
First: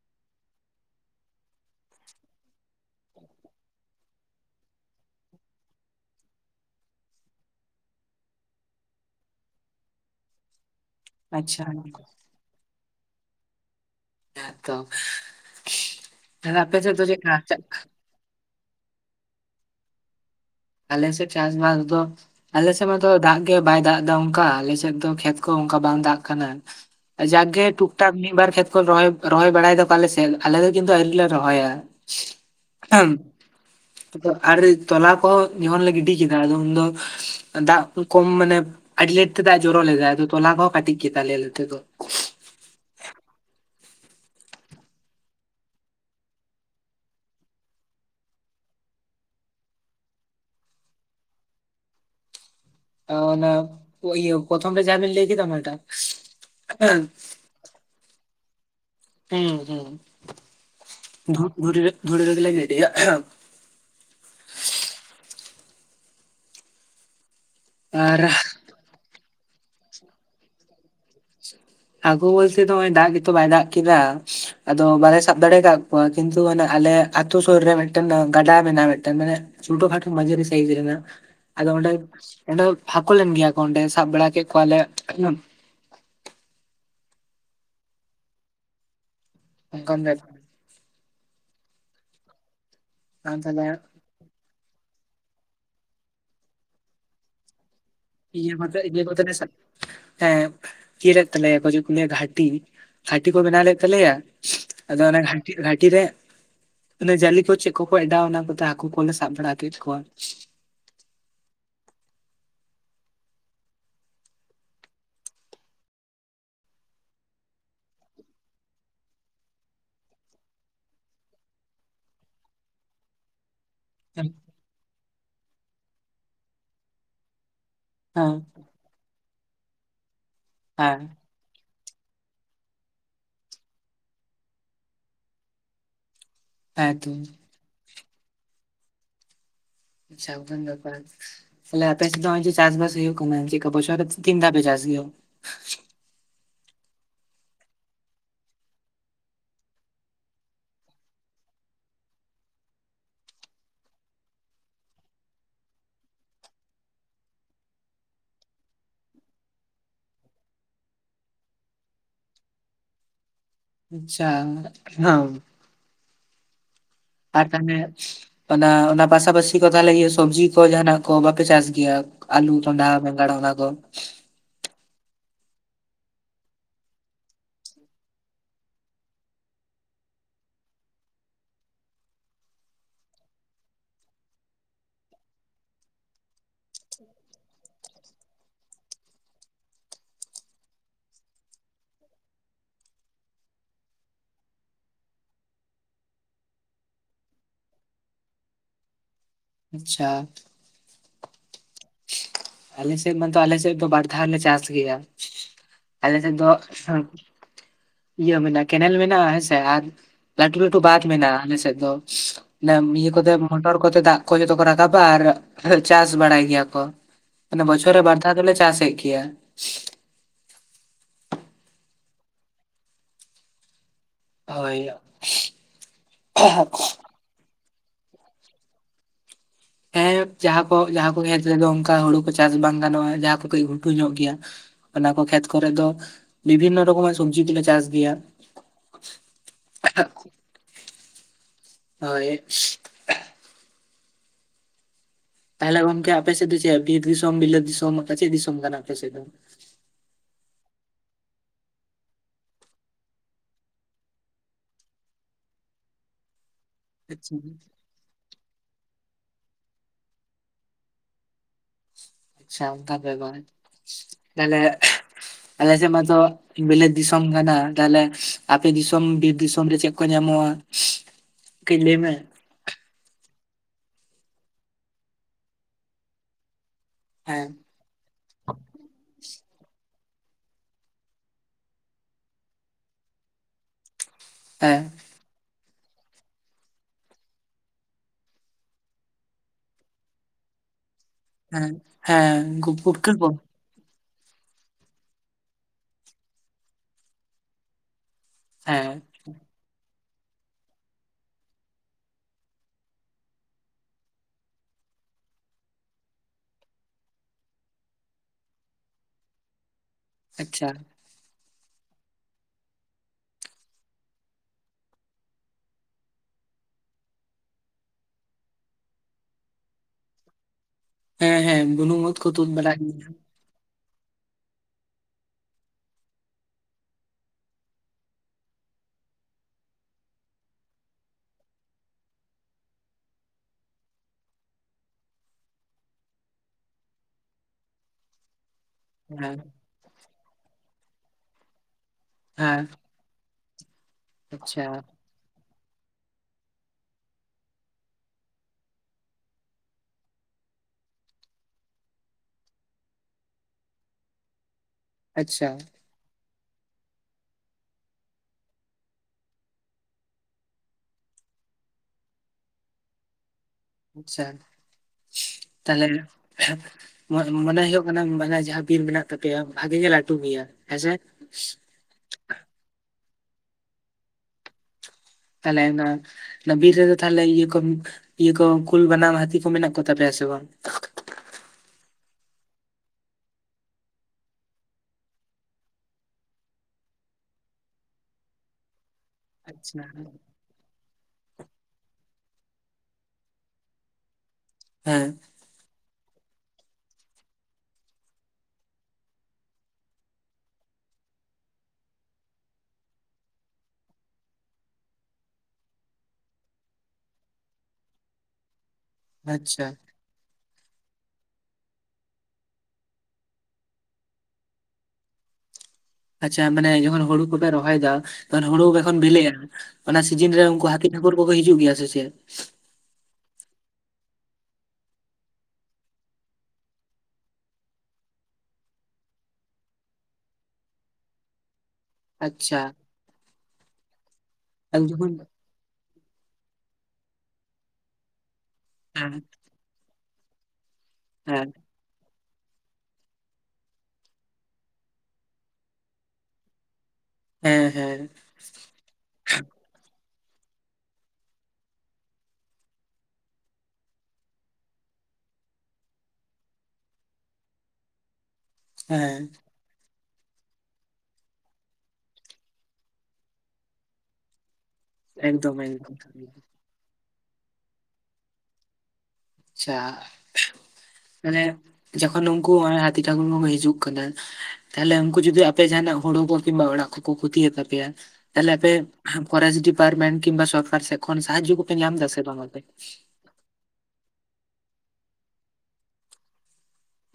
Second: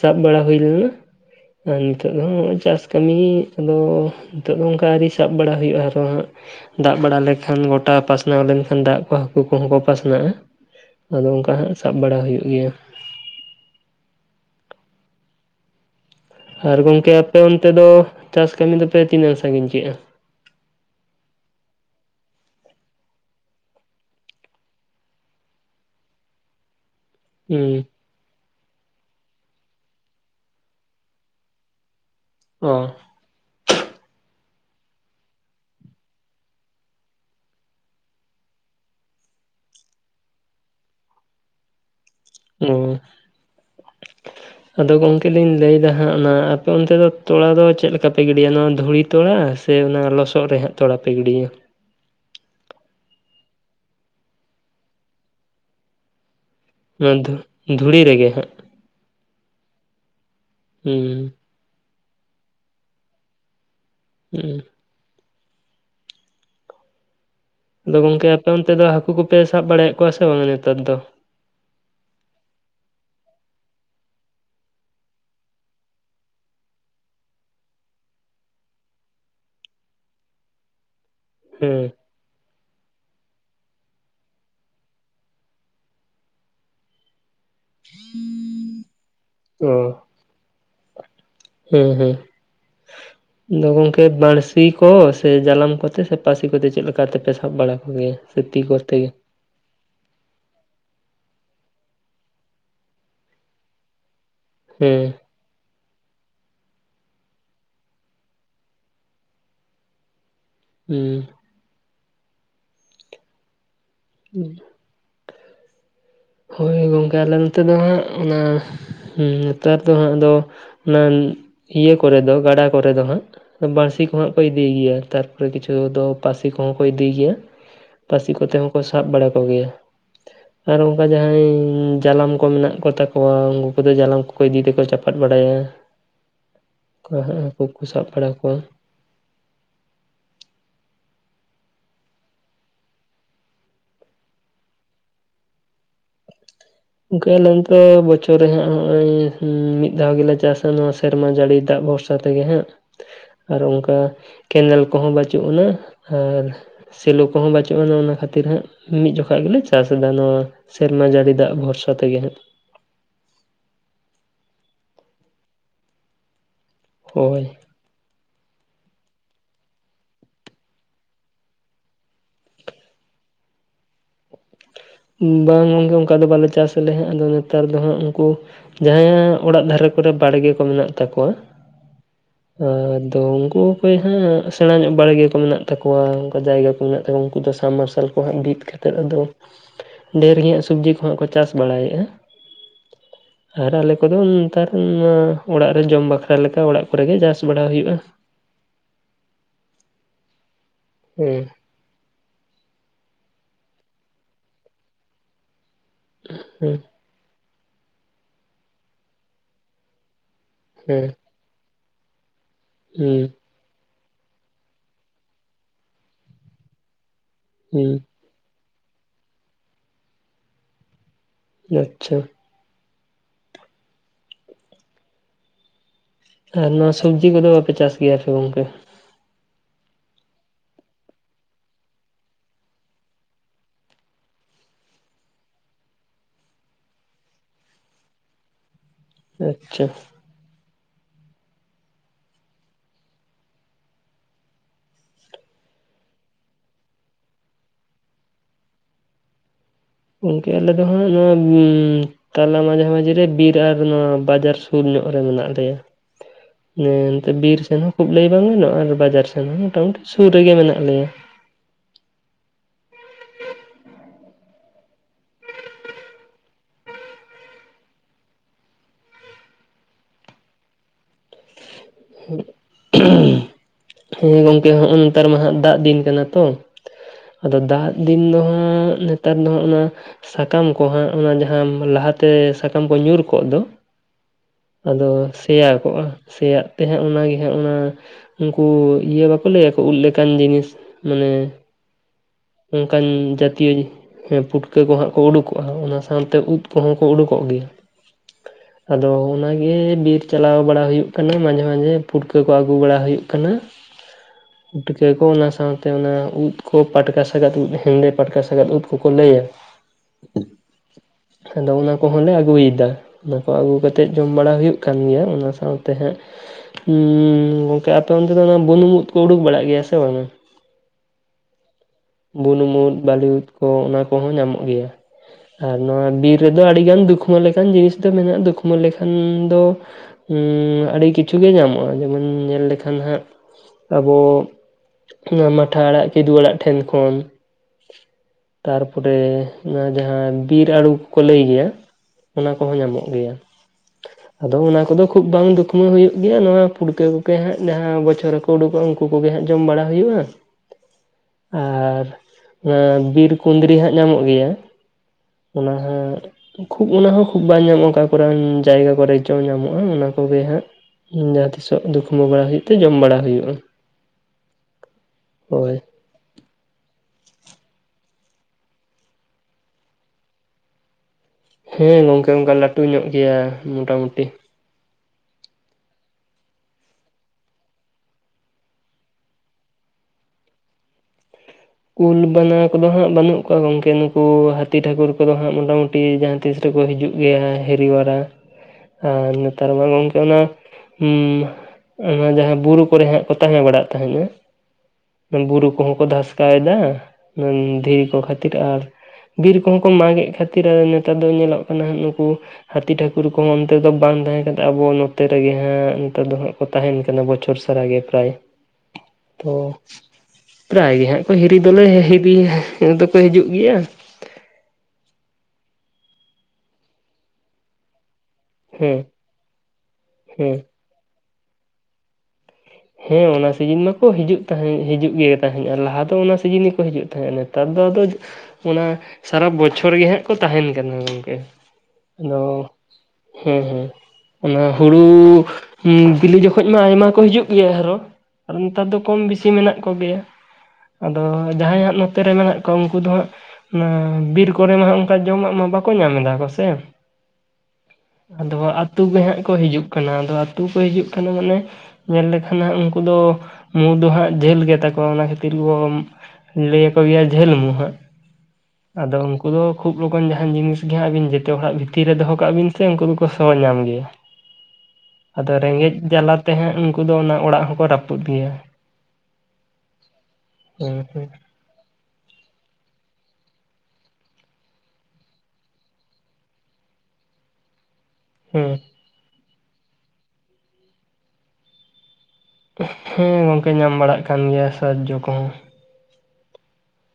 Speaker 2: ᱥᱟᱵ ᱵᱟᱲᱟ ᱦᱩᱭ ᱞᱮᱱᱟ, ᱟᱨ ᱱᱤᱛᱚᱜ ᱦᱚᱸ ᱱᱚᱜᱼᱚᱭ ᱪᱟᱥ ᱠᱟᱹᱢᱤ ᱟᱫᱚ ᱱᱤᱛᱚᱜ ᱫᱚ ᱚᱱᱠᱟ ᱟᱹᱣᱨᱤ ᱥᱟᱵ ᱵᱟᱲᱟ ᱦᱩᱭᱩᱜᱼᱟ ᱟᱨᱚ ᱦᱟᱸᱜᱼᱼ ᱫᱟᱜ ᱵᱟᱲᱟ ᱞᱮᱠᱷᱟᱱ ᱜᱚᱴᱟ ᱯᱟᱥᱱᱟᱣ ᱞᱮᱱᱠᱷᱟᱱ ᱫᱟᱜ ᱠᱚ ᱦᱟᱹᱠᱩ ᱠᱚᱦᱚᱸ ᱠᱚ ᱯᱟᱥᱱᱟᱜᱼᱟ᱾ ᱟᱫᱚ ᱚᱱᱠᱟ
Speaker 1: ᱟᱪᱪᱷᱟ
Speaker 2: ᱦᱟᱸᱜ ᱥᱟᱵ ᱵᱟᱲᱟ ᱦᱩᱭᱩᱜ ᱜᱮᱭᱟ ᱾
Speaker 1: ᱦᱮᱸ ᱛᱚ [INAUDIBLE] ᱾
Speaker 2: ᱟᱨ ᱜᱚᱢᱠᱮ ᱟᱯᱮ ᱚᱱᱛᱮ ᱫᱚ ᱪᱟᱥ ᱠᱟᱹᱢᱤ ᱫᱚᱯᱮ ᱛᱤᱱᱟᱹᱜ ᱥᱟᱺᱜᱤᱧ ᱠᱮᱜᱼᱟ?
Speaker 1: ᱟᱞᱮ ᱥᱮᱜ ᱪᱟᱥ ᱵᱟᱥ ᱫᱚᱼᱼ ᱟᱞᱮ ᱥᱮᱜ ᱢᱟᱛᱚ ᱫᱟᱜ ᱜᱮ ᱵᱟᱭ ᱫᱟᱜ ᱮᱫᱟ, ᱚᱱᱠᱟ ᱟᱞᱮ ᱥᱮᱜ ᱫᱚ ᱠᱷᱮᱛ ᱠᱚ ᱚᱱᱠᱟ ᱵᱟᱝ ᱫᱟᱜ ᱠᱟᱱᱟ᱾ ᱡᱟᱜ ᱜᱮ
Speaker 2: ᱦᱩᱸ
Speaker 1: ᱴᱩᱠᱼᱼ ᱴᱟᱠ ᱢᱤᱜ ᱵᱟᱨ ᱠᱷᱮᱛ ᱠᱷᱚᱱ ᱨᱚᱦᱚᱭ, ᱨᱚᱦᱚᱭ ᱵᱟᱲᱟᱭᱮᱫᱟ ᱠᱚ ᱟᱞᱮ ᱥᱮᱜ, ᱟᱞᱮ ᱫᱚ ᱠᱤᱱᱛᱩ ᱟᱹᱭᱨᱤ ᱞᱮ ᱨᱚᱦᱚᱭᱟ᱾
Speaker 2: ᱚᱻ
Speaker 1: [UNINTELLIGIBLE] ᱟᱨ ᱛᱚᱞᱟ ᱠᱚ ᱦᱚ ᱡᱮᱢᱚᱱ ᱞᱮ ᱜᱤᱰᱤ ᱠᱮᱫᱟ ᱟᱫᱚ ᱩᱱ ᱫᱚᱼᱼ ᱫᱟᱜ ᱠᱚᱢ ᱢᱟᱱᱮ ᱟᱹᱰᱤ ᱞᱮᱴ ᱛᱮ ᱫᱟᱜ ᱮ ᱡᱚᱨᱚ ᱞᱮᱫᱟ, ᱟᱫᱚ ᱛᱚᱞᱟ ᱠᱚᱦᱚᱸ ᱠᱟᱴᱤᱡ ᱜᱮ ᱛᱟᱞᱮᱭᱟ ᱱᱚᱛᱮ ᱫᱚ᱾
Speaker 2: ᱚᱸᱻ
Speaker 1: [UNINTELLIGIBLE]
Speaker 2: ᱟᱫᱚ ᱜᱚᱝᱠᱮ ᱞᱤᱧ ᱞᱟᱹᱭᱮᱫᱟ ᱦᱟᱸᱜ ᱚᱱᱟ ᱟᱯᱮ ᱚᱱᱛᱮ ᱫᱚ ᱛᱚᱲᱟ ᱫᱚ ᱪᱮᱜ ᱞᱮᱠᱟ ᱯᱮ ᱜᱤᱰᱤᱭᱟ ᱱᱚᱣᱟ ᱫᱷᱩᱲᱤ ᱛᱚᱲᱟᱼᱼ ᱥᱮ ᱚᱱᱟ ᱞᱚᱥᱚᱜ ᱨᱮ ᱦᱟᱸᱜ ᱛᱷᱚᱲᱟ ᱯᱮ ᱜᱤᱰᱭᱟ᱾
Speaker 1: ᱚᱸ ᱚᱱᱟ ᱤᱭᱟᱹ ᱯᱨᱚᱛᱚᱢ ᱨᱮ ᱡᱟᱦᱟᱸ ᱵᱤᱱ ᱞᱟᱹᱭ ᱠᱮᱫᱟ ᱚᱱᱟ ᱴᱟᱜ ᱾
Speaker 2: ᱚᱱᱟ ᱫᱷᱩᱼᱫᱷᱩᱲᱤ ᱨᱮᱜᱮ ᱦᱟᱸᱜ?
Speaker 1: ᱦᱩᱸ ᱦᱩᱸ ᱾
Speaker 2: ᱦᱩᱸᱻ
Speaker 1: ᱫᱷᱩ ᱫᱷᱩ ᱫᱷᱩᱲᱤ ᱨᱮ ᱫᱷᱩᱲᱤ ᱨᱮᱜᱮ ᱞᱮ ᱜᱤᱰᱤᱭᱟ᱾
Speaker 2: ᱦᱩᱸᱜ ᱩᱸ ᱟᱫᱚ
Speaker 1: ᱟᱨ
Speaker 2: ᱜᱚᱝᱠᱮ ᱟᱯᱮ ᱚᱱᱛᱮ ᱫᱚ ᱦᱟᱹᱠᱩ ᱠᱚᱯᱮ ᱥᱟᱵ ᱵᱟᱲᱟᱭᱮᱜ ᱠᱚᱣᱟ ᱥᱮ ᱵᱟᱝᱼᱟ ᱱᱮᱛᱟᱨ ᱫᱚ?
Speaker 1: ᱟᱜᱚ ᱵᱚᱞᱛᱮ ᱫᱚ ᱱᱚᱜᱼᱚᱭ ᱫᱟᱜ ᱜᱮᱛᱚ ᱵᱟᱭ ᱫᱟᱜ ᱠᱮᱫᱟ ᱾ ᱟᱫᱚ ᱵᱟᱞᱮ ᱥᱟᱵ ᱫᱟᱲᱮᱭᱟᱠᱟᱜ ᱠᱚᱣᱟ ᱠᱤᱱᱛᱩ ᱚᱱᱮ ᱟᱞᱮ ᱟᱛᱩ ᱥᱩᱨ ᱨᱮ ᱢᱤᱫᱴᱮᱱ ᱜᱟᱰᱟ ᱢᱮᱱᱟᱜᱼᱟ, ᱢᱤᱫᱴᱮᱱ ᱢᱟᱱᱮᱼᱼ ᱪᱷᱩᱴᱚ ᱠᱷᱟᱴᱚ ᱢᱟᱡᱷᱟᱨᱮ ᱥᱟᱭᱤᱡ ᱨᱮᱱᱟᱜ᱾
Speaker 2: ᱦᱮᱸ
Speaker 1: ᱟᱫᱚᱸ ᱚᱸᱰᱮ [UNINTELLIGIBLE] ᱦᱟᱠᱩ ᱞᱮᱱ ᱜᱮᱭᱟᱠᱚ ᱚᱸᱰᱮ ᱥᱟᱵ ᱵᱟᱲᱟ ᱠᱮᱜ ᱠᱚᱣᱟᱞᱮ ᱾
Speaker 2: ᱚᱻ
Speaker 1: ᱚᱱᱠᱟᱱ ᱵᱮᱯᱟᱨ
Speaker 2: ᱦᱩᱸ ᱦᱩᱸ
Speaker 1: ᱟᱨ ᱛᱟᱦᱚᱞᱮ
Speaker 2: ᱟᱫᱚ ᱜᱚᱝᱠᱮ ᱼᱼ ᱟᱯᱮ ᱵᱟᱹᱲᱥᱤᱸ ᱠᱚ ᱥᱮ, ᱡᱟᱞᱟᱢ ᱠᱚᱛᱮ ᱥᱮ ᱯᱟᱹᱥᱤ ᱠᱚᱛᱮ ᱪᱮᱜ ᱞᱮᱠᱟ ᱛᱮᱯᱮ ᱥᱟᱵ ᱵᱟᱲᱟ ᱠᱚᱜᱮᱭᱟ? ᱥᱮ
Speaker 1: ᱤᱭᱟᱹ
Speaker 2: ᱛᱤ
Speaker 1: ᱠᱚ ᱛᱮ
Speaker 2: ᱠᱚᱛᱮ
Speaker 1: ᱤᱭᱟᱹ
Speaker 2: ᱜᱮ
Speaker 1: ᱠᱚ ᱛᱮ ᱞᱮ ᱥᱟᱵᱼᱼ ᱦᱮᱸ ᱤᱭᱟᱹ ᱞᱮᱫ ᱛᱟᱞᱮᱭᱟ ᱠᱚ ᱪᱮᱜ ᱠᱚ ᱞᱟᱹᱭᱟ ᱜᱷᱟᱴᱤ, ᱜᱷᱟᱴᱤ ᱠᱚ ᱵᱮᱱᱟᱣ ᱞᱮᱜ ᱛᱟᱞᱮᱭᱟ,
Speaker 2: ᱦᱮᱸ
Speaker 1: ᱟᱫᱚ ᱚᱱᱮ ᱜᱷᱟᱴᱤ, ᱜᱷᱟᱴᱤ ᱨᱮᱼᱼ ᱚᱱᱮ ᱡᱟᱹᱞᱤ ᱠᱚ ᱪᱮᱜ ᱠᱚ ᱠᱚ ᱮᱰᱟᱣᱟ ᱚᱱᱟ ᱠᱚᱛᱮ ᱦᱟᱹᱠᱩ ᱠᱚᱞᱮ ᱥᱟᱵ ᱵᱟᱲᱟ ᱠᱮᱜ ᱠᱚᱣᱟ᱾
Speaker 2: ᱩᱸᱻ ᱦᱚᱭ ᱜᱚᱝᱠᱮ ᱟᱞᱮ ᱱᱚᱛᱮ ᱫᱚ ᱦᱟᱸᱜ ᱚᱱᱟᱼᱼ ᱦᱩᱸ ᱱᱮᱛᱟᱨ ᱫᱚ ᱦᱟᱸᱜ ᱟᱫᱚᱼᱼ ᱚᱱᱟ ᱤᱭᱟᱹ ᱠᱚᱨᱮ ᱫᱚ ᱜᱟᱰᱟ ᱠᱚᱨᱮ ᱫᱚ ᱦᱟᱸᱜ ᱵᱟᱹᱲᱥᱤᱼᱼ [INAUDIBLE]
Speaker 1: ᱦᱮᱸ
Speaker 2: ᱠᱚ ᱤᱫᱤ ᱜᱮᱭᱟ, ᱛᱟᱨᱯᱚᱨᱮ ᱠᱤᱪᱩ ᱫᱚ ᱯᱟᱹᱥᱤ ᱠᱚ ᱦᱚᱸ ᱠᱚ ᱤᱫᱤ ᱜᱮᱭᱟ, ᱯᱟᱹᱥᱤ ᱠᱚ
Speaker 1: ᱦᱮᱸ
Speaker 2: ᱛᱮ ᱦᱚᱸ ᱼᱼ [INAUDIBLE] ᱠᱚ ᱥᱟᱵ ᱵᱟᱲᱟ ᱠᱚ ᱜᱮᱭᱟ ᱟᱨ ᱚᱱᱠᱟ ᱡᱟᱦᱟᱸᱭ [UNINTELLIGIBLE] ᱼᱼ ᱡᱟᱞᱟᱢ ᱠᱚ ᱢᱮᱱᱟᱜ ᱠᱚ ᱛᱟᱠᱚᱣᱟ, ᱩᱱᱠᱩ ᱠᱚᱫᱚ ᱡᱟᱞᱟᱢ ᱠᱚᱠᱚ ᱤᱫᱤ ᱛᱮᱠᱚ ᱪᱟᱯᱟᱫ ᱵᱟᱲᱟᱭᱟ᱾
Speaker 1: ᱦᱮᱸᱛᱚ
Speaker 2: ᱠᱚ ᱦᱟᱹᱠᱩ ᱠᱚ ᱥᱟᱵ ᱵᱟᱲᱟ ᱠᱚᱣᱟ᱾
Speaker 1: ᱪᱷᱟ ᱵᱚᱱ ᱫᱚᱠ [UNINTELLIGIBLE] ᱛᱟᱦᱚᱞᱮ ᱟᱯᱮᱥᱮᱫ ᱫᱚ ᱱᱚᱜ-ᱚᱭ ᱡᱮ ᱪᱟᱥ ᱦᱩᱭᱩᱜ ᱠᱟᱱᱟ ᱪᱮᱫᱠᱟ ᱵᱚᱪᱷᱚᱨ ᱨᱮᱫᱚ ᱛᱤᱱ ᱫᱷᱟᱣᱯᱮ ᱪᱟᱥ ᱜᱮ-ᱟ?
Speaker 2: ᱜᱚᱢᱠᱮ ᱟᱞᱮ ᱱᱚᱛᱮ ᱫᱚ ᱵᱚᱪᱷᱚᱨ ᱨᱮ ᱦᱟᱜ ᱱᱚᱜ-ᱚᱭ ᱢᱤᱫ ᱫᱷᱟᱣ ᱜᱮᱞᱮ ᱪᱟᱥᱟ ᱱᱚᱣᱟ ᱥᱮᱨᱢᱟ ᱡᱟᱹᱲᱤ ᱫᱟᱜ ᱵᱷᱚᱨᱥᱟ ᱛᱮᱜᱮ ᱦᱟᱸᱜ ᱟᱨ ᱚᱱᱠᱟ ᱠᱮᱱᱮᱞ ᱠᱚᱦᱚᱸ ᱵᱟᱹᱪᱩᱜ ᱟᱱᱟ ᱟᱨ ᱥᱮᱞᱳ ᱠᱚᱦᱚᱸ ᱵᱟᱹᱪᱩᱜ ᱟᱱᱟ ᱚᱱᱟ ᱠᱷᱟᱹᱛᱤᱨ ᱦᱟᱸᱜ ᱢᱤᱫ ᱡᱚᱠᱷᱚᱱ ᱜᱮᱞᱮ ᱪᱟᱥ ᱮᱫᱟ ᱱᱚᱣᱟ ᱥᱮᱨᱢᱟ ᱡᱟᱹᱲᱤ ᱫᱟᱜ ᱵᱷᱚᱨ ᱥᱟ ᱛᱮᱜᱮ ᱦᱟᱸᱫ᱾
Speaker 1: ᱟᱪᱪᱷᱟ [UNINTELLIGIBLE]
Speaker 2: ᱦᱳᱭ
Speaker 1: ᱟᱨ ᱛᱟᱦᱚᱞᱮ ᱚᱱᱟ ᱚᱱᱟ ᱯᱟᱥᱟᱯᱟᱥᱤ ᱠᱚ ᱛᱟᱦᱚᱞᱮ ᱥᱚᱵᱡᱤ ᱠᱚ ᱡᱟᱦᱟᱸᱱᱟᱜ ᱠᱚ ᱵᱟᱯᱮ ᱪᱟᱥ ᱜᱮᱭᱟ? ᱟᱞᱩ, ᱠᱷᱚᱱᱰᱟ, ᱵᱮᱜᱟᱲ, ᱚᱱᱟ ᱠᱚ
Speaker 2: ᱵᱟᱝ ᱜᱚᱢᱠᱮ ᱚᱱᱠᱟ ᱫᱚ ᱵᱟᱞᱮ ᱪᱟᱥ ᱟᱞᱮ ᱦᱟᱜ ᱟᱫᱚ ᱱᱮᱛᱟᱨ ᱫᱚ ᱦᱟᱸᱜ ᱩᱱᱠᱩ ᱡᱟᱦᱟᱸᱭᱟᱜ ᱚᱲᱟᱜ ᱫᱷᱟᱨᱮ ᱠᱚᱨᱮ ᱵᱟᱲᱜᱮ ᱠᱚ ᱢᱮᱱᱟᱜ ᱛᱟᱠᱚᱣᱟ
Speaker 1: [UNINTELLIGIBLE]
Speaker 2: ᱫᱚ ᱩᱱᱠᱩ ᱚᱠᱚ ᱦᱟᱸᱜ ᱥᱮᱬᱟ ᱧᱚᱜ ᱵᱟᱲᱮᱜᱮ ᱠᱚ ᱢᱮᱱᱟᱜ ᱛᱟᱠᱚᱣᱟ ᱚᱱᱠᱟ ᱡᱟᱭᱜᱟ ᱠᱚ ᱢᱮᱱᱟᱜ ᱛᱟᱠᱚᱣᱟ ᱩᱱᱠᱩ ᱫᱚ ᱥᱟᱢ ᱢᱟᱨᱥᱟᱞ ᱥᱟᱞ ᱠᱚ ᱦᱟᱸᱜ ᱵᱤᱫ ᱠᱟᱛᱮᱫ ᱟᱫᱚ ᱰᱷᱮᱨᱧᱟᱜ ᱥᱚᱵᱡᱤ ᱠᱚᱦᱜ ᱠᱚ ᱪᱟᱥ ᱵᱟᱲᱟᱭᱮᱫ-ᱟ
Speaker 1: [INAUDIBLE]
Speaker 2: ᱟᱨ ᱟᱞᱮ ᱠᱚᱫᱚ ᱱᱮᱛᱟᱨ ᱚᱲᱟᱜ ᱨᱮ ᱡᱚᱢ ᱵᱟᱠᱷᱨᱟ ᱞᱮᱠᱟ ᱚᱲᱟᱜ ᱠᱚᱨᱮᱜᱮ ᱪᱟᱥ ᱵᱟᱲᱟ ᱦᱩᱭᱩᱜ-ᱟ᱾
Speaker 1: ᱟᱪᱪᱷᱟ
Speaker 2: ᱦᱮ
Speaker 1: ᱟᱞᱮᱥᱮᱫ ᱢᱟᱛᱚ ᱟᱞᱮᱥᱮᱫ ᱫᱚ ᱵᱟᱨ ᱫᱷᱟᱣ ᱞᱮ ᱪᱟᱥ ᱜᱮᱭᱟ ᱟᱞᱮᱥᱮᱫ ᱫᱚ
Speaker 2: ᱦᱮᱸ
Speaker 1: ᱤᱭᱟᱹ ᱢᱮᱱᱟᱜ-ᱟ ᱠᱮᱱᱮᱞ ᱢᱮᱱᱟᱜ-ᱟ ᱦᱮᱸᱥᱮ ᱟᱨ ᱞᱟᱴᱩ ᱞᱟᱴᱩ ᱵᱟᱫ
Speaker 2: ᱦᱮᱸ
Speaker 1: ᱢᱮᱱᱟᱜᱼᱟ᱾ ᱟᱞᱮ ᱥᱮᱫ ᱫᱚ ᱤᱭᱟᱹ
Speaker 2: ᱦᱮᱸ
Speaker 1: ᱠᱚᱛᱮ ᱢᱚᱴᱚᱨ ᱠᱚᱛᱮ ᱫᱟᱜ ᱠᱚ ᱡᱚᱛᱚ ᱠᱚ ᱨᱟᱠᱟᱵᱟ ᱟᱨ ᱪᱟᱥ ᱵᱟᱲᱟᱭ ᱜᱮᱭᱟ ᱠᱚ᱾ ᱢᱟᱱᱮ
Speaker 2: ᱦᱮᱸ
Speaker 1: ᱵᱚᱪᱷᱚᱨ ᱨᱮ ᱵᱟᱨ ᱫᱷᱟᱣ ᱫᱚᱞᱮ ᱪᱟᱥ ᱮᱜ ᱜᱮᱭᱟ᱾
Speaker 2: ᱟᱪᱪᱷᱟ
Speaker 1: ᱦᱳᱭ
Speaker 2: ᱟᱨ ᱱᱚᱣᱟ ᱥᱚᱵᱡᱤ ᱠᱚᱫᱚ ᱵᱟᱯᱮ ᱪᱟᱥ ᱜᱮᱭᱟ ᱥᱮ ᱜᱚᱝᱠᱮ?
Speaker 1: ᱦᱮᱸ ᱡᱟᱦᱟᱸ ᱠᱚ ᱡᱟᱦᱟᱸ ᱠᱚ ᱠᱷᱮᱛ ᱨᱮᱫᱚ ᱚᱝᱠᱟ ᱦᱩᱲᱩ ᱠᱚ ᱪᱟᱥ ᱵᱟᱝ ᱜᱟᱱᱚᱜ-ᱟ ᱡᱟᱦᱟᱸ ᱠᱚ ᱠᱟᱡ ᱜᱷᱩᱴᱩ ᱧᱚᱜ ᱜᱮᱭᱟ᱾ ᱚᱱᱟ ᱠᱚ ᱠᱷᱮᱛ ᱠᱚᱨᱮ ᱫᱚ ᱵᱤᱵᱷᱤᱱᱱᱚ ᱨᱚᱠᱚᱢᱟᱜ ᱥᱚᱵᱡᱤ ᱠᱚᱞᱮ ᱪᱟᱥ ᱜᱮᱭᱟ᱾
Speaker 2: ᱟᱪᱪᱷᱟ
Speaker 1: ᱦᱳᱭ ᱛᱟᱦᱚᱞᱮ ᱜᱚᱢᱠᱮ ᱟᱯᱮ ᱥᱮᱫ ᱫᱚ ᱪᱮᱫ ᱵᱤᱨ ᱫᱤᱥᱚᱢ, ᱵᱤᱞᱟᱹᱛ ᱫᱤᱥᱚᱢ, ᱪᱮᱫ ᱫᱤᱥᱚᱢ ᱠᱟᱱᱟ ᱟᱯᱮ ᱥᱮᱫ ᱫᱚ?
Speaker 2: ᱜᱚᱝᱠᱮ ᱟᱞᱮ ᱫᱚ ᱦᱟᱸᱜ ᱱᱚᱣᱟ ᱛᱟᱞᱟ ᱢᱟᱸᱡᱷᱟ ᱢᱟᱸᱡᱷᱤ ᱨᱮ ᱵᱤᱨ ᱟᱨ ᱱᱚᱣᱟ ᱵᱟᱡᱟᱨ ᱥᱩᱨ ᱧᱚᱜ ᱨᱮ ᱢᱮᱱᱟᱜ ᱞᱮᱭᱟ᱾ ᱮᱻ ᱱᱮᱛᱮ
Speaker 1: ᱟᱪᱪᱷᱟ
Speaker 2: ᱵᱤᱨ ᱥᱮᱱᱟ ᱠᱷᱩᱵ ᱞᱟᱹᱭ ᱵᱟᱝ ᱜᱟᱱᱚᱜ-ᱟ ᱟᱨ ᱵᱟᱡᱟᱨ ᱥᱮᱱ ᱦᱚᱸ ᱢᱚᱴᱟ ᱢᱩᱴᱤ ᱥᱩᱨ ᱨᱮᱜᱮ ᱢᱮᱱᱟᱜ ᱞᱮᱭᱟ᱾
Speaker 1: ᱪᱷᱟ ᱚᱝᱠᱟ ᱵᱮᱯᱟᱨ ᱛᱟᱞᱚᱦᱮ ᱟᱞᱮ ᱥᱮᱜ ᱢᱟᱛᱚ ᱵᱤᱞᱟᱹᱛ ᱫᱤᱥᱚᱢ ᱠᱟᱱᱟ ᱛᱟᱦᱚᱞᱮ ᱟᱯᱮ ᱫᱤᱥᱚᱢ ᱵᱤᱨ ᱫᱤᱥᱚᱢ ᱨᱮ ᱪᱮᱫ ᱠᱚ ᱧᱟᱢᱚᱜ-ᱟ᱾ ᱠᱟᱹᱪ ᱞᱟᱹᱭ ᱢᱮ?
Speaker 2: ᱦᱮᱸ ᱜᱚᱝᱠᱮ ᱦᱚᱜ-ᱚ ᱱᱚᱱᱛᱟᱨ ᱢᱟᱸ ᱦᱟᱸᱜ ᱫᱟᱜ ᱫᱤᱱ ᱠᱟᱱᱟ ᱛᱚ
Speaker 1: ᱦᱮᱸ
Speaker 2: ᱟᱫᱚ ᱫᱟᱜ ᱫᱤᱱ ᱫᱚᱦᱟᱸᱜ ᱱᱮᱛᱟᱨ ᱫᱚ ᱦᱟᱸᱜ ᱚᱱᱟ ᱥᱟᱠᱟᱢ ᱠᱚᱸᱦᱟᱸᱜ ᱚᱱᱟ ᱡᱟᱦᱟᱸ ᱞᱟᱦᱟᱛᱮ ᱥᱟᱠᱟᱢ ᱠᱚ ᱧᱩᱨ ᱠᱚᱜ ᱫᱚ
Speaker 1: ᱦᱮᱸ
Speaker 2: ᱟᱫᱚ ᱥᱮᱭᱟ ᱠᱚᱜ-ᱟ ᱥᱮᱭᱟᱜ ᱛᱮ ᱦᱟᱸᱜ ᱚᱱᱟᱜᱤ ᱦᱟᱸᱜ ᱚᱱᱟ ᱩᱱᱠᱩ ᱤᱭᱟᱹ ᱵᱟᱠᱚ ᱞᱟᱹᱭ ᱟᱠᱚ ᱩᱫ ᱞᱮᱠᱟᱱ ᱡᱤᱱᱤᱥ ᱢᱟᱱᱮ
Speaker 1: ᱦᱮᱸ ᱩᱱᱠᱩ
Speaker 2: ᱚᱱᱠᱟᱱ
Speaker 1: ᱯᱩᱴᱠᱟᱹ ᱠᱚ
Speaker 2: ᱡᱟᱹᱛᱤᱭᱟᱹᱨᱤ ᱦᱮᱸ ᱯᱩᱴᱠᱟᱹ ᱠᱚ ᱦᱟᱸᱜ ᱠᱚ ᱩᱰᱩᱠᱚᱜ-ᱟ ᱚᱱᱟ ᱥᱟᱶᱛᱮ ᱩᱫ ᱠᱚ ᱦᱚᱸ ᱠᱚ ᱩᱰᱩᱠᱚᱜ ᱜᱮᱭᱟ᱾
Speaker 1: ᱦᱮᱸ
Speaker 2: ᱟᱫᱚ ᱚᱱᱟᱜ ᱜᱮ ᱵᱤᱨ ᱪᱟᱞᱟᱣ ᱵᱟᱲᱟ ᱦᱩᱭᱩᱜ ᱠᱟᱱᱟ ᱢᱟᱸᱡᱷᱮ ᱢᱟᱸᱡᱷᱮ ᱯᱩᱴᱠᱟᱹ ᱠᱚ ᱟᱜᱩ ᱵᱟᱲᱟ ᱦᱩᱭᱩᱜ ᱠᱟᱱᱟ᱾ ᱯᱩᱴᱠᱟᱹ ᱠᱚ ᱚᱱᱟ ᱥᱟᱶᱛᱮ ᱚᱱᱟ ᱩᱫ ᱠᱚ ᱯᱟᱴᱠᱟ ᱥᱟᱜᱟᱫ ᱩᱫ ᱦᱮᱸᱰᱮ ᱯᱟᱴᱠᱟ ᱥᱟᱜᱟᱫ ᱩᱫ ᱠᱚ ᱠᱚ ᱞᱟᱹᱭᱟ᱾
Speaker 1: ᱟᱪᱪᱷᱟ
Speaker 2: ᱟᱫᱚ ᱚᱱᱟ ᱠᱚᱸᱦᱚᱸ ᱞᱮ ᱟᱜᱩᱭᱮᱫᱟ᱾ ᱚᱱᱟ ᱠᱚ ᱟᱹᱜᱩ ᱠᱟᱛᱮᱫ ᱡᱚᱢ ᱵᱟᱲᱟ ᱦᱩᱭᱩᱜ ᱠᱟᱱ ᱜᱮᱭᱟ ᱚᱱᱟ ᱥᱟᱶᱛᱮ ᱦᱟᱸᱜ᱾ ᱦᱩᱸ ᱜᱚᱝᱠᱮ ᱟᱯᱮ ᱚᱱᱛᱮ ᱫᱚ ᱚᱱᱟ ᱵᱩᱱᱩᱢ ᱩᱫ ᱠᱚ ᱩᱰᱩᱠ ᱵᱟᱲᱟᱜ ᱜᱮᱭᱟ ᱥᱮ ᱵᱟᱝᱟ?
Speaker 1: ᱦᱮᱸ ᱦᱮᱸ ᱵᱩᱱᱩᱢ ᱩᱫ ᱠᱚ ᱛᱩᱫ
Speaker 2: ᱵᱩᱱᱩᱢ
Speaker 1: ᱵᱟᱲᱟᱜ
Speaker 2: ᱩᱫ
Speaker 1: ᱜᱮᱭᱟ
Speaker 2: ᱵᱟᱞᱤ ᱩᱫ ᱠᱚ ᱚᱱᱟ ᱠᱚᱸᱦᱚᱸ ᱧᱟᱢᱚᱜ ᱜᱮᱭᱟ᱾ ᱟᱨ ᱱᱚᱣᱟ ᱵᱤᱨ ᱨᱮᱫᱚ ᱟᱰᱤᱜᱟᱱ ᱫᱩᱠᱷᱢᱚ ᱞᱮᱠᱟᱱ ᱡᱤᱱᱤᱥ ᱫᱚ ᱢᱮᱱᱟᱜ-ᱟ᱾ ᱫᱩᱠᱷᱢᱚ ᱞᱮᱠᱷᱟᱱ ᱫᱚ ᱩᱸ ᱟᱹᱰᱤ ᱠᱤᱪᱷᱩ ᱜᱮ ᱧᱟᱢᱚᱜ-ᱟ᱾ ᱡᱮᱢᱚᱱ ᱧᱮᱞ ᱞᱮᱠᱷᱟᱱ ᱦᱟᱸᱜ ᱟᱵᱚ ᱚᱱᱟ ᱢᱟᱸᱴᱷᱟ ᱟᱲᱟᱜ, ᱠᱤᱫᱩᱜ ᱟᱲᱟᱜ ᱴᱷᱮᱱ ᱠᱷᱚᱱ ᱛᱟᱨᱯᱚᱨᱮ
Speaker 1: ᱦᱮᱸ
Speaker 2: ᱚᱱᱟ ᱡᱟᱦᱟᱸ ᱵᱤᱨ ᱟᱲᱩ ᱠᱚᱠᱚ ᱞᱟᱹᱭ ᱜᱮᱭᱟ, ᱚᱱᱟ
Speaker 1: ᱦᱮᱸ
Speaker 2: ᱠᱚᱸᱦᱚᱸ ᱧᱟᱢᱚᱜ ᱜᱮᱭᱟ᱾ ᱟᱫᱚ
Speaker 1: ᱟᱪᱪᱷᱟ
Speaker 2: ᱚᱱᱟ ᱠᱚᱫᱚᱠ ᱠᱷᱩᱵᱽ ᱵᱟᱝ ᱫᱩᱠᱷᱢᱟᱹ ᱦᱩᱭᱩᱜ ᱜᱮᱭᱟ᱾ ᱱᱚᱣᱟ ᱯᱩᱴᱠᱟᱹ ᱠᱚᱜᱮ ᱦᱟᱸᱜ ᱡᱟᱦᱟᱸ ᱵᱚᱪᱷᱚᱨ ᱨᱮᱠᱚ ᱩᱰᱩᱠᱚᱜᱼᱟ, ᱩᱱᱠᱩ ᱠᱚᱜᱮ ᱦᱟᱸᱜ ᱡᱚᱢ ᱵᱟᱲᱟ ᱦᱩᱭᱩᱜᱼᱟ᱾ ᱟᱨ ᱚᱱᱟ ᱵᱤᱨ ᱠᱩᱸᱫᱽᱨᱤ ᱦᱟᱸᱜ ᱧᱟᱢᱚᱜ ᱜᱮᱭᱟ᱾
Speaker 1: ᱟᱪᱪᱷᱟ
Speaker 2: ᱚᱱᱟ ᱦᱟᱸᱜ, ᱠᱷᱩᱵᱽ ᱚᱱᱟ ᱦᱚᱸ ᱠᱷᱩᱵᱽ ᱵᱟᱝ ᱧᱟᱢᱚᱜᱼᱟ᱾ ᱚᱠᱟ ᱠᱚᱨᱮᱱ ᱡᱟᱭᱜᱟ ᱠᱚᱨᱮ ᱪᱚᱝ ᱧᱟᱢᱚᱜ-ᱟ, ᱚᱱᱟ ᱠᱚᱜᱮ ᱦᱟᱸᱜ᱾ ᱤᱧ ᱡᱟᱦᱟᱸ ᱛᱤᱥ ᱫᱩᱠᱷᱢᱟᱹ ᱵᱟᱲᱟ ᱦᱩᱭᱩᱜ ᱛᱮ ᱡᱚᱢ ᱵᱟᱲᱟ ᱦᱩᱭᱩᱜᱼᱟ,
Speaker 1: ᱟᱪᱪᱷᱟ
Speaker 2: ᱦᱳᱭ
Speaker 1: ᱛᱟᱦᱚᱞᱮ, ᱢᱚᱱᱮ ᱦᱩᱭᱩᱜ ᱠᱟᱱᱟ ᱢᱟᱱᱮ ᱡᱟᱦᱟᱸ ᱵᱤᱨ ᱢᱮᱱᱟᱜ ᱛᱟᱯᱮᱭᱟ ᱵᱷᱟᱜᱮ ᱜᱮ ᱞᱟᱹᱴᱩ ᱜᱮᱭᱟ ᱦᱮᱸᱥᱮ,
Speaker 2: ᱦᱮᱸ ᱜᱚᱢᱠᱮ ᱚᱱᱠᱟ ᱞᱟᱹᱴᱩ ᱧᱚᱜ ᱜᱮᱭᱟ ᱢᱚᱴᱟ ᱢᱩᱩᱴᱤ,
Speaker 1: ᱛᱟᱦᱚᱞᱮ ᱚᱱᱟ, ᱚᱱᱟ ᱵᱤᱨ ᱨᱮᱫᱚ ᱛᱟᱦᱞᱮ ᱤᱭᱟᱹ ᱠᱚ ᱤᱭᱟᱹ ᱠᱚ ᱠᱩᱞ ᱵᱟᱱᱟᱢ ᱦᱟᱹᱛᱤ ᱠᱚ ᱢᱮᱱᱟᱜ ᱠᱚ ᱛᱟᱯᱮᱭᱟ ᱥᱮ ᱵᱟᱝ
Speaker 2: ᱩᱩᱞ ᱵᱟᱱᱟ ᱠᱚᱫᱚ ᱦᱟᱸᱜ ᱵᱟᱹᱱᱩᱜ ᱠᱚᱣᱟ ᱜᱚᱝᱠᱮ ᱱᱩᱠᱩ ᱦᱟᱹᱛᱤ ᱴᱷᱟᱹᱠᱩᱨ ᱠᱚᱫᱚ ᱦᱟᱸᱜ ᱢᱚᱴᱟᱢᱩᱴᱤ, ᱡᱟᱹᱛᱤ ᱡᱟᱦᱟᱸ ᱛᱤᱥ ᱨᱮᱠᱚ ᱦᱤᱡᱩᱜ ᱜᱮᱭᱟ ᱦᱤᱨᱤ ᱵᱟᱲᱟ,
Speaker 1: [UNINTELLIGIBLE]
Speaker 2: ᱟᱨ ᱱᱮᱛᱟᱨ
Speaker 1: ᱟᱪᱪᱷᱟ
Speaker 2: ᱢᱟ ᱜᱚᱢᱠᱮ ᱚᱱᱟ, ᱦᱩᱸ ᱚᱱᱟ ᱡᱟᱦᱟᱸ ᱵᱩᱨᱩ ᱠᱚᱨᱮ ᱦᱟᱸᱜ ᱠᱚ ᱛᱟᱦᱮᱸ ᱵᱟᱲᱟᱜ ᱛᱟᱦᱮᱸᱜ-ᱟ,
Speaker 1: ᱦᱮᱸ
Speaker 2: ᱵᱩᱨᱩ ᱠᱚᱦᱚᱸ ᱠᱚ ᱫᱷᱟᱥᱠᱟᱣ ᱮᱫᱟ ᱫᱷᱤᱨᱤ ᱠᱚ ᱠᱷᱟᱹᱛᱤᱨ ᱟᱨ ᱵᱤᱨ ᱠᱚᱦᱚᱸ ᱠᱚ ᱢᱟᱜ ᱮᱫ ᱠᱷᱟᱹᱛᱤᱨ ᱱᱮᱛᱟᱨ ᱫᱚ ᱧᱮᱞᱚᱜ ᱠᱟᱱᱟ ᱦᱟᱸᱜ ᱱᱩᱠᱩ, ᱦᱟᱹᱛᱤ ᱴᱷᱟᱹᱠᱩᱨ ᱠᱚᱦᱚᱸ ᱚᱱᱛᱮ ᱫᱚ ᱵᱟᱝ ᱛᱟᱦᱮᱸ ᱠᱟᱱᱟ ᱟᱵᱚ ᱱᱚᱛᱮ ᱨᱮᱜᱮ ᱦᱟᱸᱜ ᱱᱮᱛᱟᱨ ᱫᱚ ᱦᱟᱸᱜ ᱠᱚ ᱛᱟᱦᱮᱸᱱ ᱠᱟᱱᱟ ᱵᱚᱪᱷᱚᱨ ᱥᱟᱨᱟᱜᱮ ᱯᱨᱟᱭ,
Speaker 1: [UNINTELLIGIBLE]
Speaker 2: ᱛᱚ
Speaker 1: ᱟᱪᱪᱷᱟ
Speaker 2: ᱯᱨᱟᱭ ᱜᱮ ᱦᱟᱸᱜ- ᱦᱤᱨᱤ ᱫᱚᱞᱮ ᱦᱤᱨᱤ ᱫᱚᱠᱚ ᱦᱤᱡᱩᱜ ᱜᱮᱭᱟ,
Speaker 1: ᱟᱪᱪᱷᱟ ᱢᱟᱱᱮ ᱡᱚᱠᱷᱚᱱ ᱦᱩᱲᱩ ᱠᱚᱯᱮ ᱨᱚᱦᱚᱭᱮᱫᱟ ᱛᱚᱠᱷᱚᱱ ᱦᱩᱲᱩ ᱡᱚᱠᱷᱚᱱ
Speaker 2: ᱦᱮᱸ
Speaker 1: ᱵᱤᱞᱤᱜᱼᱟ ᱚᱱᱟ ᱥᱤᱡᱤᱱ ᱨᱮ
Speaker 2: ᱦᱮᱸ
Speaker 1: ᱩᱱᱠᱩ ᱦᱟᱹᱛᱤ ᱴᱷᱟᱠᱩᱨ ᱠᱚᱠᱚ ᱦᱤᱡᱩᱜ ᱜᱮᱭᱟ ᱥᱮ ᱪᱮᱫ,
Speaker 2: ᱦᱮᱸ ᱚᱱᱟ ᱥᱤᱡᱤᱱ ᱢᱟᱠᱚ ᱦᱤᱡᱩᱜ ᱛᱟᱦᱮᱸᱫ ᱦᱤᱡᱩᱜ ᱜᱮ ᱛᱟᱦᱮᱸᱫ ᱟᱨ ᱞᱟᱦᱟ ᱫᱚ ᱚᱱᱟ ᱥᱤᱡᱤᱱ ᱜᱮᱠᱚ ᱦᱤᱡᱩᱜ ᱛᱟᱦᱮᱸᱫ ᱱᱮᱛᱟᱨ ᱫᱚ ᱟᱫᱚ ᱚᱱᱟ ᱥᱟᱨᱟ ᱵᱚᱪᱷᱚᱨ ᱜᱮ ᱦᱟᱸᱜ ᱠᱚ ᱛᱟᱦᱮᱱ ᱠᱟᱱᱟ ᱜᱚᱢᱠᱮ
Speaker 1: ᱟᱪᱪᱷᱟ
Speaker 2: ᱫᱚ ᱦᱩᱸ ᱦᱩᱸ ᱚᱱᱟ
Speaker 1: ᱟᱫᱚ ᱡᱚᱠᱷᱚᱱ
Speaker 2: ᱦᱩᱲᱩ ᱦᱮᱸ ᱵᱤᱞᱤ ᱡᱚᱠᱷᱚᱱ ᱢᱟ ᱟᱭᱢᱟ ᱠᱚ ᱦᱤᱡᱩᱜ ᱜᱮᱭᱟ ᱟᱨᱚ ᱟᱨ ᱱᱮᱛᱟᱨ ᱫᱚ
Speaker 1: ᱦᱮᱸ
Speaker 2: ᱠᱚᱢ ᱵᱮᱥᱤ ᱢᱮᱱᱟᱜ ᱠᱚᱜᱮᱭᱟ ᱟᱫᱚ
Speaker 1: ᱦᱮᱸ
Speaker 2: ᱡᱟᱦᱟᱸᱭ ᱦᱟᱸᱜ ᱱᱚᱛᱮ ᱨᱮ ᱢᱮᱱᱟᱜ ᱠᱚᱣᱟ ᱩᱱᱠᱩ ᱫᱚ ᱦᱟᱸᱜ ᱚᱱᱟ ᱵᱤᱨ ᱠᱚᱨᱮ ᱢᱟ ᱚᱱᱠᱟ ᱡᱚᱢᱟᱜ ᱢᱟ ᱵᱟᱠᱚ ᱧᱟᱢ ᱮᱫᱟ ᱠᱚ ᱥᱮ
Speaker 1: ᱦᱮᱸ ᱦᱮᱸ
Speaker 2: ᱛᱩᱫ ᱜᱮᱦᱟᱜ ᱠᱚ ᱦᱤᱡᱩᱜ ᱠᱟᱱᱟ ᱟᱫᱚ ᱟᱛᱳ ᱠᱚ ᱦᱤᱡᱩᱜ ᱠᱟᱱᱟ ᱢᱟᱱᱮ ᱧᱮᱞ ᱞᱮᱠᱷᱟᱱ ᱦᱟᱸᱜ ᱩᱱᱠᱩ ᱫᱚ ᱢᱩ ᱫᱚ ᱦᱟᱸᱜ ᱡᱷᱟᱹᱞ ᱜᱮᱛᱟ ᱠᱚᱣᱟ ᱚᱱᱟ ᱠᱷᱟᱹᱛᱤᱨ ᱜᱮᱜᱚᱢ ᱞᱟᱹᱭ ᱠᱚ ᱜᱮᱭᱟ ᱡᱷᱟᱹᱞ ᱢᱩ ᱦᱟᱸᱜ ᱟᱫᱚ
Speaker 1: ᱦᱮᱸ
Speaker 2: ᱩᱱᱠᱩ ᱫᱚ ᱠᱷᱩᱵ ᱞᱚᱜᱚᱱ ᱡᱟᱦᱟᱱ ᱡᱤᱱᱤᱥ ᱜᱮᱦᱟᱸᱜ ᱟᱹᱵᱤᱱ ᱡᱚᱛᱚ ᱚᱲᱟᱜ ᱵᱷᱤᱛᱤᱨ ᱨᱮ ᱫᱚᱦᱚ ᱠᱟᱜ ᱵᱤᱱ ᱥᱮ ᱩᱱᱠᱩ ᱫᱚᱠᱚ ᱥᱚ ᱧᱟᱢ ᱜᱮᱭᱟ
Speaker 1: [INAUDIBLE]
Speaker 2: ᱟᱫᱚ ᱨᱮᱸᱜᱮᱡ
Speaker 1: ᱮᱠᱫᱚᱢ
Speaker 2: ᱡᱟᱞᱟ ᱛᱮᱦᱟᱸᱜ ᱩᱱᱠᱩ ᱫᱚ ᱚᱱᱟ ᱚᱲᱟᱜ ᱦᱚᱸ ᱠᱚ ᱨᱟᱹᱯᱩᱫ ᱜᱮᱭᱟ
Speaker 1: ᱪᱟ
Speaker 2: ᱦᱮᱸ ᱦᱮᱸ
Speaker 1: ᱢᱟᱱᱮ ᱡᱚᱠᱷᱚᱱ ᱩᱱᱠᱩ ᱦᱟᱛᱤ ᱴᱷᱟᱹᱠᱩᱨ ᱠᱚᱠᱚ ᱦᱤᱡᱩᱜ ᱠᱟᱱᱟ ᱛᱟᱦᱚᱞᱮ ᱩᱱᱠᱩ ᱡᱩᱫᱤ ᱟᱯᱮ ᱡᱟᱦᱟᱱᱟᱜ ᱦᱩᱲᱩ ᱠᱚ ᱠᱤᱝᱵᱟ ᱚᱲᱟᱜ ᱠᱚᱠᱚ ᱠᱷᱚᱛᱤᱭ ᱛᱟᱯᱮᱭᱟ ᱛᱟᱦᱚᱞᱮ ᱟᱯᱮ
Speaker 2: ᱦᱮᱸ
Speaker 1: ᱯᱷᱚᱨᱮᱥᱴ ᱰᱤᱯᱟᱨᱴᱢᱮᱱᱴ ᱠᱤᱝᱵᱟ ᱥᱚᱨᱠᱟᱨ ᱥᱮᱫ ᱠᱷᱚᱱ ᱥᱟᱦᱟᱡᱡᱚ ᱠᱚᱯᱮ ᱧᱟᱢ ᱫᱟ ᱥᱮ ᱵᱟᱝ
Speaker 2: ᱩᱜ ᱦᱩᱸ ᱜᱚᱝᱠᱮ ᱧᱟᱢ ᱵᱟᱲᱟᱜ ᱠᱟᱱ ᱜᱮᱭᱟ ᱥᱟᱡᱡᱚ ᱠᱚᱦᱚᱸ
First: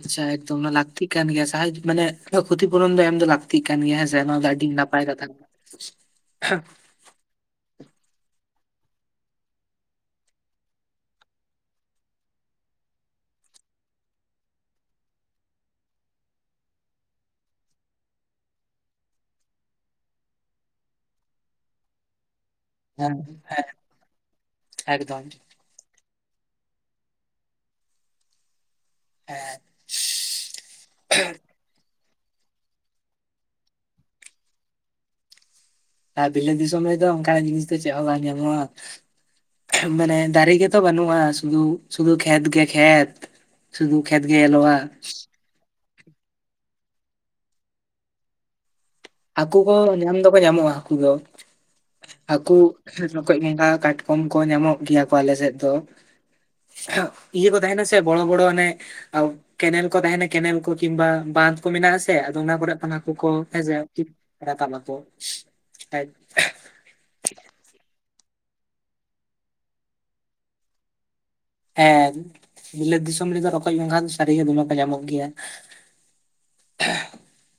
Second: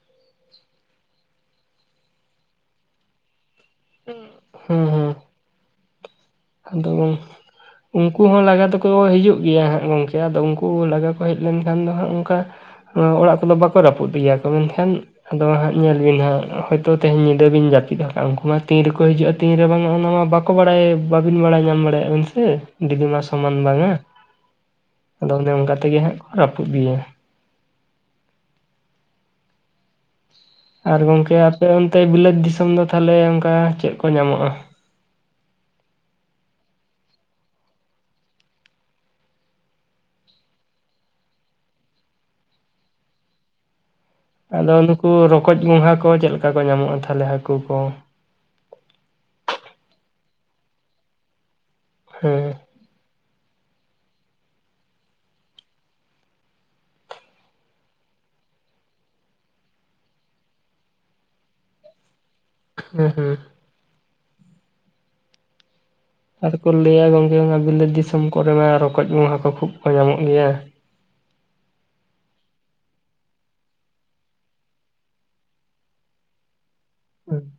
Speaker 1: ᱪᱪᱷᱟᱭᱮᱠ ᱮᱠᱫᱚᱢ ᱚᱱᱟ ᱞᱟᱹᱠᱛᱤ ᱠᱟᱱ ᱜᱮᱭᱟ ᱥᱟᱦᱟᱡᱡᱚ ᱢᱟᱱᱮ ᱠᱷᱚᱛᱤ ᱯᱩᱨᱚᱱ ᱫᱚ ᱮᱢ ᱫᱚ ᱞᱟᱠ ᱞᱟᱠᱛᱤ ᱠᱟᱱ ᱜᱮᱭᱟ ᱦᱮᱸᱥᱮ ᱱᱚᱣᱟ ᱫᱚ ᱟᱹᱰᱤ
Speaker 2: ᱦᱮᱸ
Speaker 1: ᱱᱟᱯᱟᱭ ᱠᱟᱛᱷᱟ
Speaker 2: ᱮᱞᱳᱢ ᱩᱱᱠᱩ ᱦᱚᱸ ᱞᱟᱜᱟ ᱫᱚᱠᱚ ᱦᱤᱡᱩᱜ ᱜᱮᱭᱟ ᱦᱟᱸᱜ ᱜᱚᱝᱠᱮ ᱟᱫᱚ ᱩᱱᱠᱩ ᱞᱟᱜᱟ ᱠᱚ ᱦᱮᱡ ᱞᱮᱱᱠᱷᱟᱱ ᱫᱚ ᱦᱟᱸᱜ ᱚᱱᱠᱟ ᱚ ᱚᱲᱟᱜ ᱠᱚᱫᱚ ᱵᱟᱠᱚ ᱨᱟᱹᱯᱩᱫ ᱤᱫᱤᱭᱟᱠᱚ ᱢᱮᱱᱠᱷᱟᱱ ᱟᱫᱚ ᱦᱟᱸᱜ ᱧᱮᱞ ᱵᱤᱱ ᱦᱟᱸᱜ ᱦᱚᱭ ᱛᱚ ᱛᱮᱦᱚᱸ ᱧᱤᱫᱟᱹ ᱵᱤᱱ ᱡᱟᱹᱯᱤᱫᱚᱜ ᱩᱱᱠᱩ ᱢᱟ ᱛᱤᱱ ᱨᱮᱠᱚ ᱦᱤᱡᱩᱜᱼᱟ ᱛᱤᱱ ᱨᱮ ᱵᱟᱝᱼᱟ ᱚᱱᱟ ᱢᱟ ᱵᱟᱠᱚ ᱵᱟᱲᱟᱭ ᱵᱟᱵᱤᱱ ᱵᱟᱲᱟᱭ ᱧᱟᱢ ᱫᱟᱲᱮᱭᱟᱜᱼᱟ ᱵᱤᱱ ᱥᱮ ᱡᱩᱫᱤ
Speaker 1: ᱦᱮᱸ
Speaker 2: ᱢᱟ ᱥᱚᱢᱟᱱ
Speaker 1: ᱦᱮᱸ
Speaker 2: ᱵᱟᱝᱟ
Speaker 1: ᱮᱠᱫᱚᱢ
Speaker 2: ᱟᱫᱚ ᱚᱱᱮ ᱚᱱᱠᱟ ᱛᱮᱜᱮ ᱦᱟᱸᱜ ᱠᱚ ᱨᱟᱹᱯᱩᱫ ᱤᱫᱤᱭᱟ
Speaker 1: ᱦᱮᱸ
Speaker 2: ᱟᱨ ᱜᱚᱝᱠᱮ ᱟᱯᱮ ᱚᱱᱛᱮ ᱵᱤᱞᱟᱹᱛ ᱫᱤᱥᱚᱢ ᱫᱚ ᱛᱟᱦᱚᱞᱮ ᱚᱱᱠᱟ ᱪᱮᱫ ᱠᱚ ᱧᱟᱢᱚᱜᱼᱟ?
Speaker 1: ᱟᱨ ᱵᱤᱞᱹᱟᱛ ᱫᱤᱥᱚᱢ ᱨᱮᱫᱚ ᱚᱱᱠᱟᱱᱟᱜ ᱡᱤᱱᱤᱥ ᱫᱚ ᱪᱮᱫ ᱦᱚᱸ ᱵᱟᱝ ᱧᱟᱢᱚᱜᱼᱟ ᱢᱟᱱᱮ ᱫᱟᱨᱮ ᱜᱮᱛᱚ ᱵᱟᱹᱱᱩᱜᱼᱟ, ᱥᱩᱫᱩ ᱥᱩᱫᱷᱩ ᱠᱷᱮᱛ ᱜᱮ ᱠᱷᱮᱛ᱾ ᱥᱩᱫᱩ ᱠᱷᱮᱛ ᱜᱮ ᱧᱮᱞᱚᱜᱼᱟ
Speaker 2: ᱟᱫᱚ ᱱᱩᱠᱩ ᱨᱚᱠᱚᱡ ᱜᱚᱸᱜᱷᱟ ᱠᱚ ᱪᱮᱫ ᱞᱮᱠᱟ ᱠᱚ ᱧᱟᱢᱚᱜᱼᱟ ᱛᱟᱦᱚᱞᱮ ᱦᱟᱹᱠᱩ ᱠᱚ?
Speaker 1: ᱦᱟᱹᱠᱩ ᱠᱚ ᱧᱟᱢ ᱫᱚᱠᱚ ᱧᱟᱢᱚᱜᱼᱟ ᱦᱟᱹᱠᱩ ᱫᱚ, ᱦᱟᱹᱠᱩ
Speaker 2: ᱦᱮᱸ
Speaker 1: [UNINTELLIGIBLE] ᱨᱚᱠᱚᱡ, ᱜᱚᱸᱜᱷᱟ, ᱠᱟᱴᱠᱚᱢ ᱠᱚ ᱧᱟᱢᱚᱜ ᱜᱮᱭᱟ ᱠᱚ ᱟᱞᱮᱥᱮᱫ ᱫᱚ᱾ [UNINTELLIGIBLE] ᱤᱭᱟᱹ ᱠᱚ ᱛᱟᱦᱮᱱᱟ ᱥᱮ ᱵᱚᱲᱚ ᱵᱚᱲᱚ ᱦᱟᱱᱮ, ᱟ ᱠᱮᱱᱮᱞ ᱠᱚ ᱛᱟᱦᱮᱱᱟ ᱠᱮᱱᱮᱞ ᱠᱚ ᱠᱤᱝᱵᱟ ᱵᱟᱸᱫᱽ ᱠᱚ ᱢᱮᱱᱟᱜᱼᱟ ᱥᱮ ᱛᱮ ᱟᱫᱚ ᱚᱱᱟ ᱠᱚᱨᱮᱜ ᱠᱷᱟᱱ
Speaker 2: ᱦᱮᱸ
Speaker 1: ᱦᱟᱠᱳ ᱠᱚ
Speaker 2: ᱦᱮᱸ
Speaker 1: ᱦᱮᱸᱥᱮ ᱨᱟᱠᱟᱵ ᱟᱠᱚ ᱦᱮᱜ᱾
Speaker 2: ᱟᱫᱚ ᱠᱚ ᱞᱮᱭᱟ ᱜᱚᱝᱠᱮ ᱟᱱᱟ ᱵᱤᱞᱟᱹᱛ ᱫᱤᱥᱚᱢ ᱠᱚᱨᱮ ᱢᱟ ᱨᱚᱠᱚᱡ, ᱜᱚᱸᱜᱷᱟ ᱠᱚ ᱠᱷᱩᱵᱽ ᱠᱚ ᱧᱟᱢᱚᱜ ᱜᱮᱭᱟ᱾
Speaker 1: ᱦᱮᱸ ᱵᱤᱞᱟᱹᱛ ᱫᱤᱥᱚᱢ ᱨᱮᱫᱚ ᱨᱚᱠᱚᱡ, ᱜᱚᱝᱜᱷᱟ ᱫᱚ ᱥᱟᱹᱨᱤᱜᱮ ᱫᱚᱢᱮ ᱠᱚ ᱧᱟᱢᱚᱜ ᱜᱮᱭᱟ᱾
Speaker 2: ᱦᱩᱸ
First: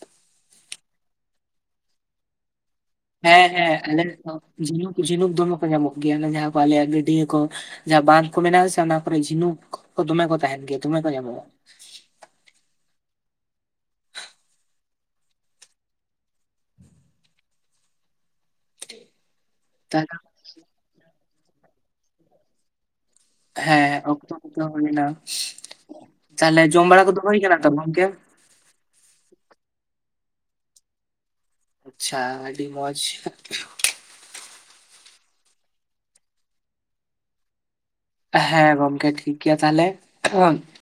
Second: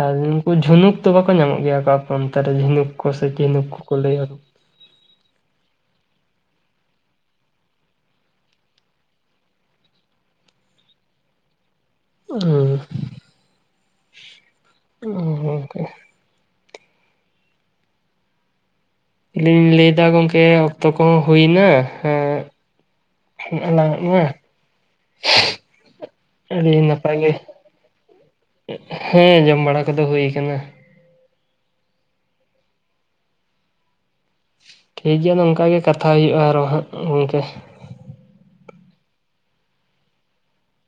Speaker 2: ᱟᱨ ᱩᱱᱠᱩ ᱡᱷᱩᱱᱩᱠ ᱫᱚ ᱵᱟᱠᱚ ᱧᱟᱢᱚᱜ ᱜᱮᱭᱟ, ᱟᱯᱮ ᱚᱱᱛᱮᱨᱮ ᱡᱷᱤᱱᱩᱠ᱾ ᱠᱚ ᱥᱮ
Speaker 1: ᱦᱮᱸ
Speaker 2: ᱪᱤᱱᱩᱠ
Speaker 1: ᱦᱮᱸ
Speaker 2: ᱠᱚᱠᱚ
Speaker 1: ᱟᱞᱮ
Speaker 2: ᱞᱟᱹᱭᱟ᱾
Speaker 1: ᱡᱷᱤᱱᱩᱠ ᱡᱷᱤᱱᱩᱠ ᱫᱚᱢᱮ ᱠᱚ ᱧᱟᱢᱚᱜ ᱜᱮᱭᱟ, ᱡᱟᱦᱟᱸ ᱠᱚ ᱟᱞᱮᱭᱟᱜ ᱜᱟᱹᱰᱭᱟᱹ ᱠᱚ᱾ ᱡᱟᱦᱟᱸ ᱵᱟᱸᱫᱷ ᱠᱚ ᱢᱮᱱᱟᱜᱼᱟ ᱥᱮ ᱚᱱᱟ ᱠᱚᱨᱮᱜ ᱡᱷᱤᱱᱩᱠ ᱠᱚ ᱫᱚᱢᱮ ᱠᱚ ᱛᱟᱦᱮᱱ ᱜᱮᱭᱟ ᱫᱚᱢᱮ ᱠᱚ ᱧᱟᱢᱚᱜᱼᱟ᱾
Speaker 2: ᱩᱸᱻ ᱚᱸ ᱜᱚᱝᱠᱮ᱾ ᱟᱹᱞᱤᱧ ᱞᱮᱭᱫᱟ
Speaker 1: ᱛᱟᱦᱞᱮ
Speaker 2: ᱜᱚᱝᱠᱮ ᱚᱠᱛᱚ ᱠᱚᱦᱚᱸ ᱦᱩᱭ ᱱᱟ ᱦᱮᱸ᱾
Speaker 1: ᱦᱮᱸ
Speaker 2: ᱟᱞᱟᱝᱟᱜ ᱢᱟ
Speaker 1: ᱚᱠᱛᱚ ᱠᱚᱫᱚ ᱦᱩᱭᱱᱟ, ᱛᱟᱦᱚᱞᱮ
Speaker 2: ᱟᱹᱰᱤ
Speaker 1: ᱡᱚᱢ ᱵᱟᱲᱟ
Speaker 2: ᱱᱟᱯᱟᱭ
Speaker 1: ᱠᱚᱫᱚ
Speaker 2: ᱜᱮ
Speaker 1: ᱦᱳᱭ ᱠᱟᱱᱟ ᱛᱚ ᱜᱚᱝᱠᱮ᱾
Speaker 2: ᱦᱮᱸ ᱡᱚᱢ ᱵᱟᱲᱟ ᱠᱚᱫᱚ ᱦᱩᱭ ᱠᱟᱱᱟ᱾
Speaker 1: ᱟᱪᱪᱷᱟ ᱟᱹᱰᱤ ᱢᱚᱸᱡᱽ᱾
Speaker 2: ᱴᱷᱤᱠ ᱜᱮᱭᱟ ᱱᱚᱝᱠᱟ ᱜᱮ ᱠᱟᱛᱷᱟ ᱦᱩᱭᱩᱜᱼᱟ ᱟᱨᱚ ᱦᱟᱸᱜ ᱜᱚᱝᱠᱮ᱾
Speaker 1: ᱦᱮᱸ ᱜᱚᱝᱠᱮ ᱴᱷᱤᱠ ᱜᱮᱭᱟ ᱛᱟᱦᱚᱞᱮ᱾ [UNINTELLIGIBLE]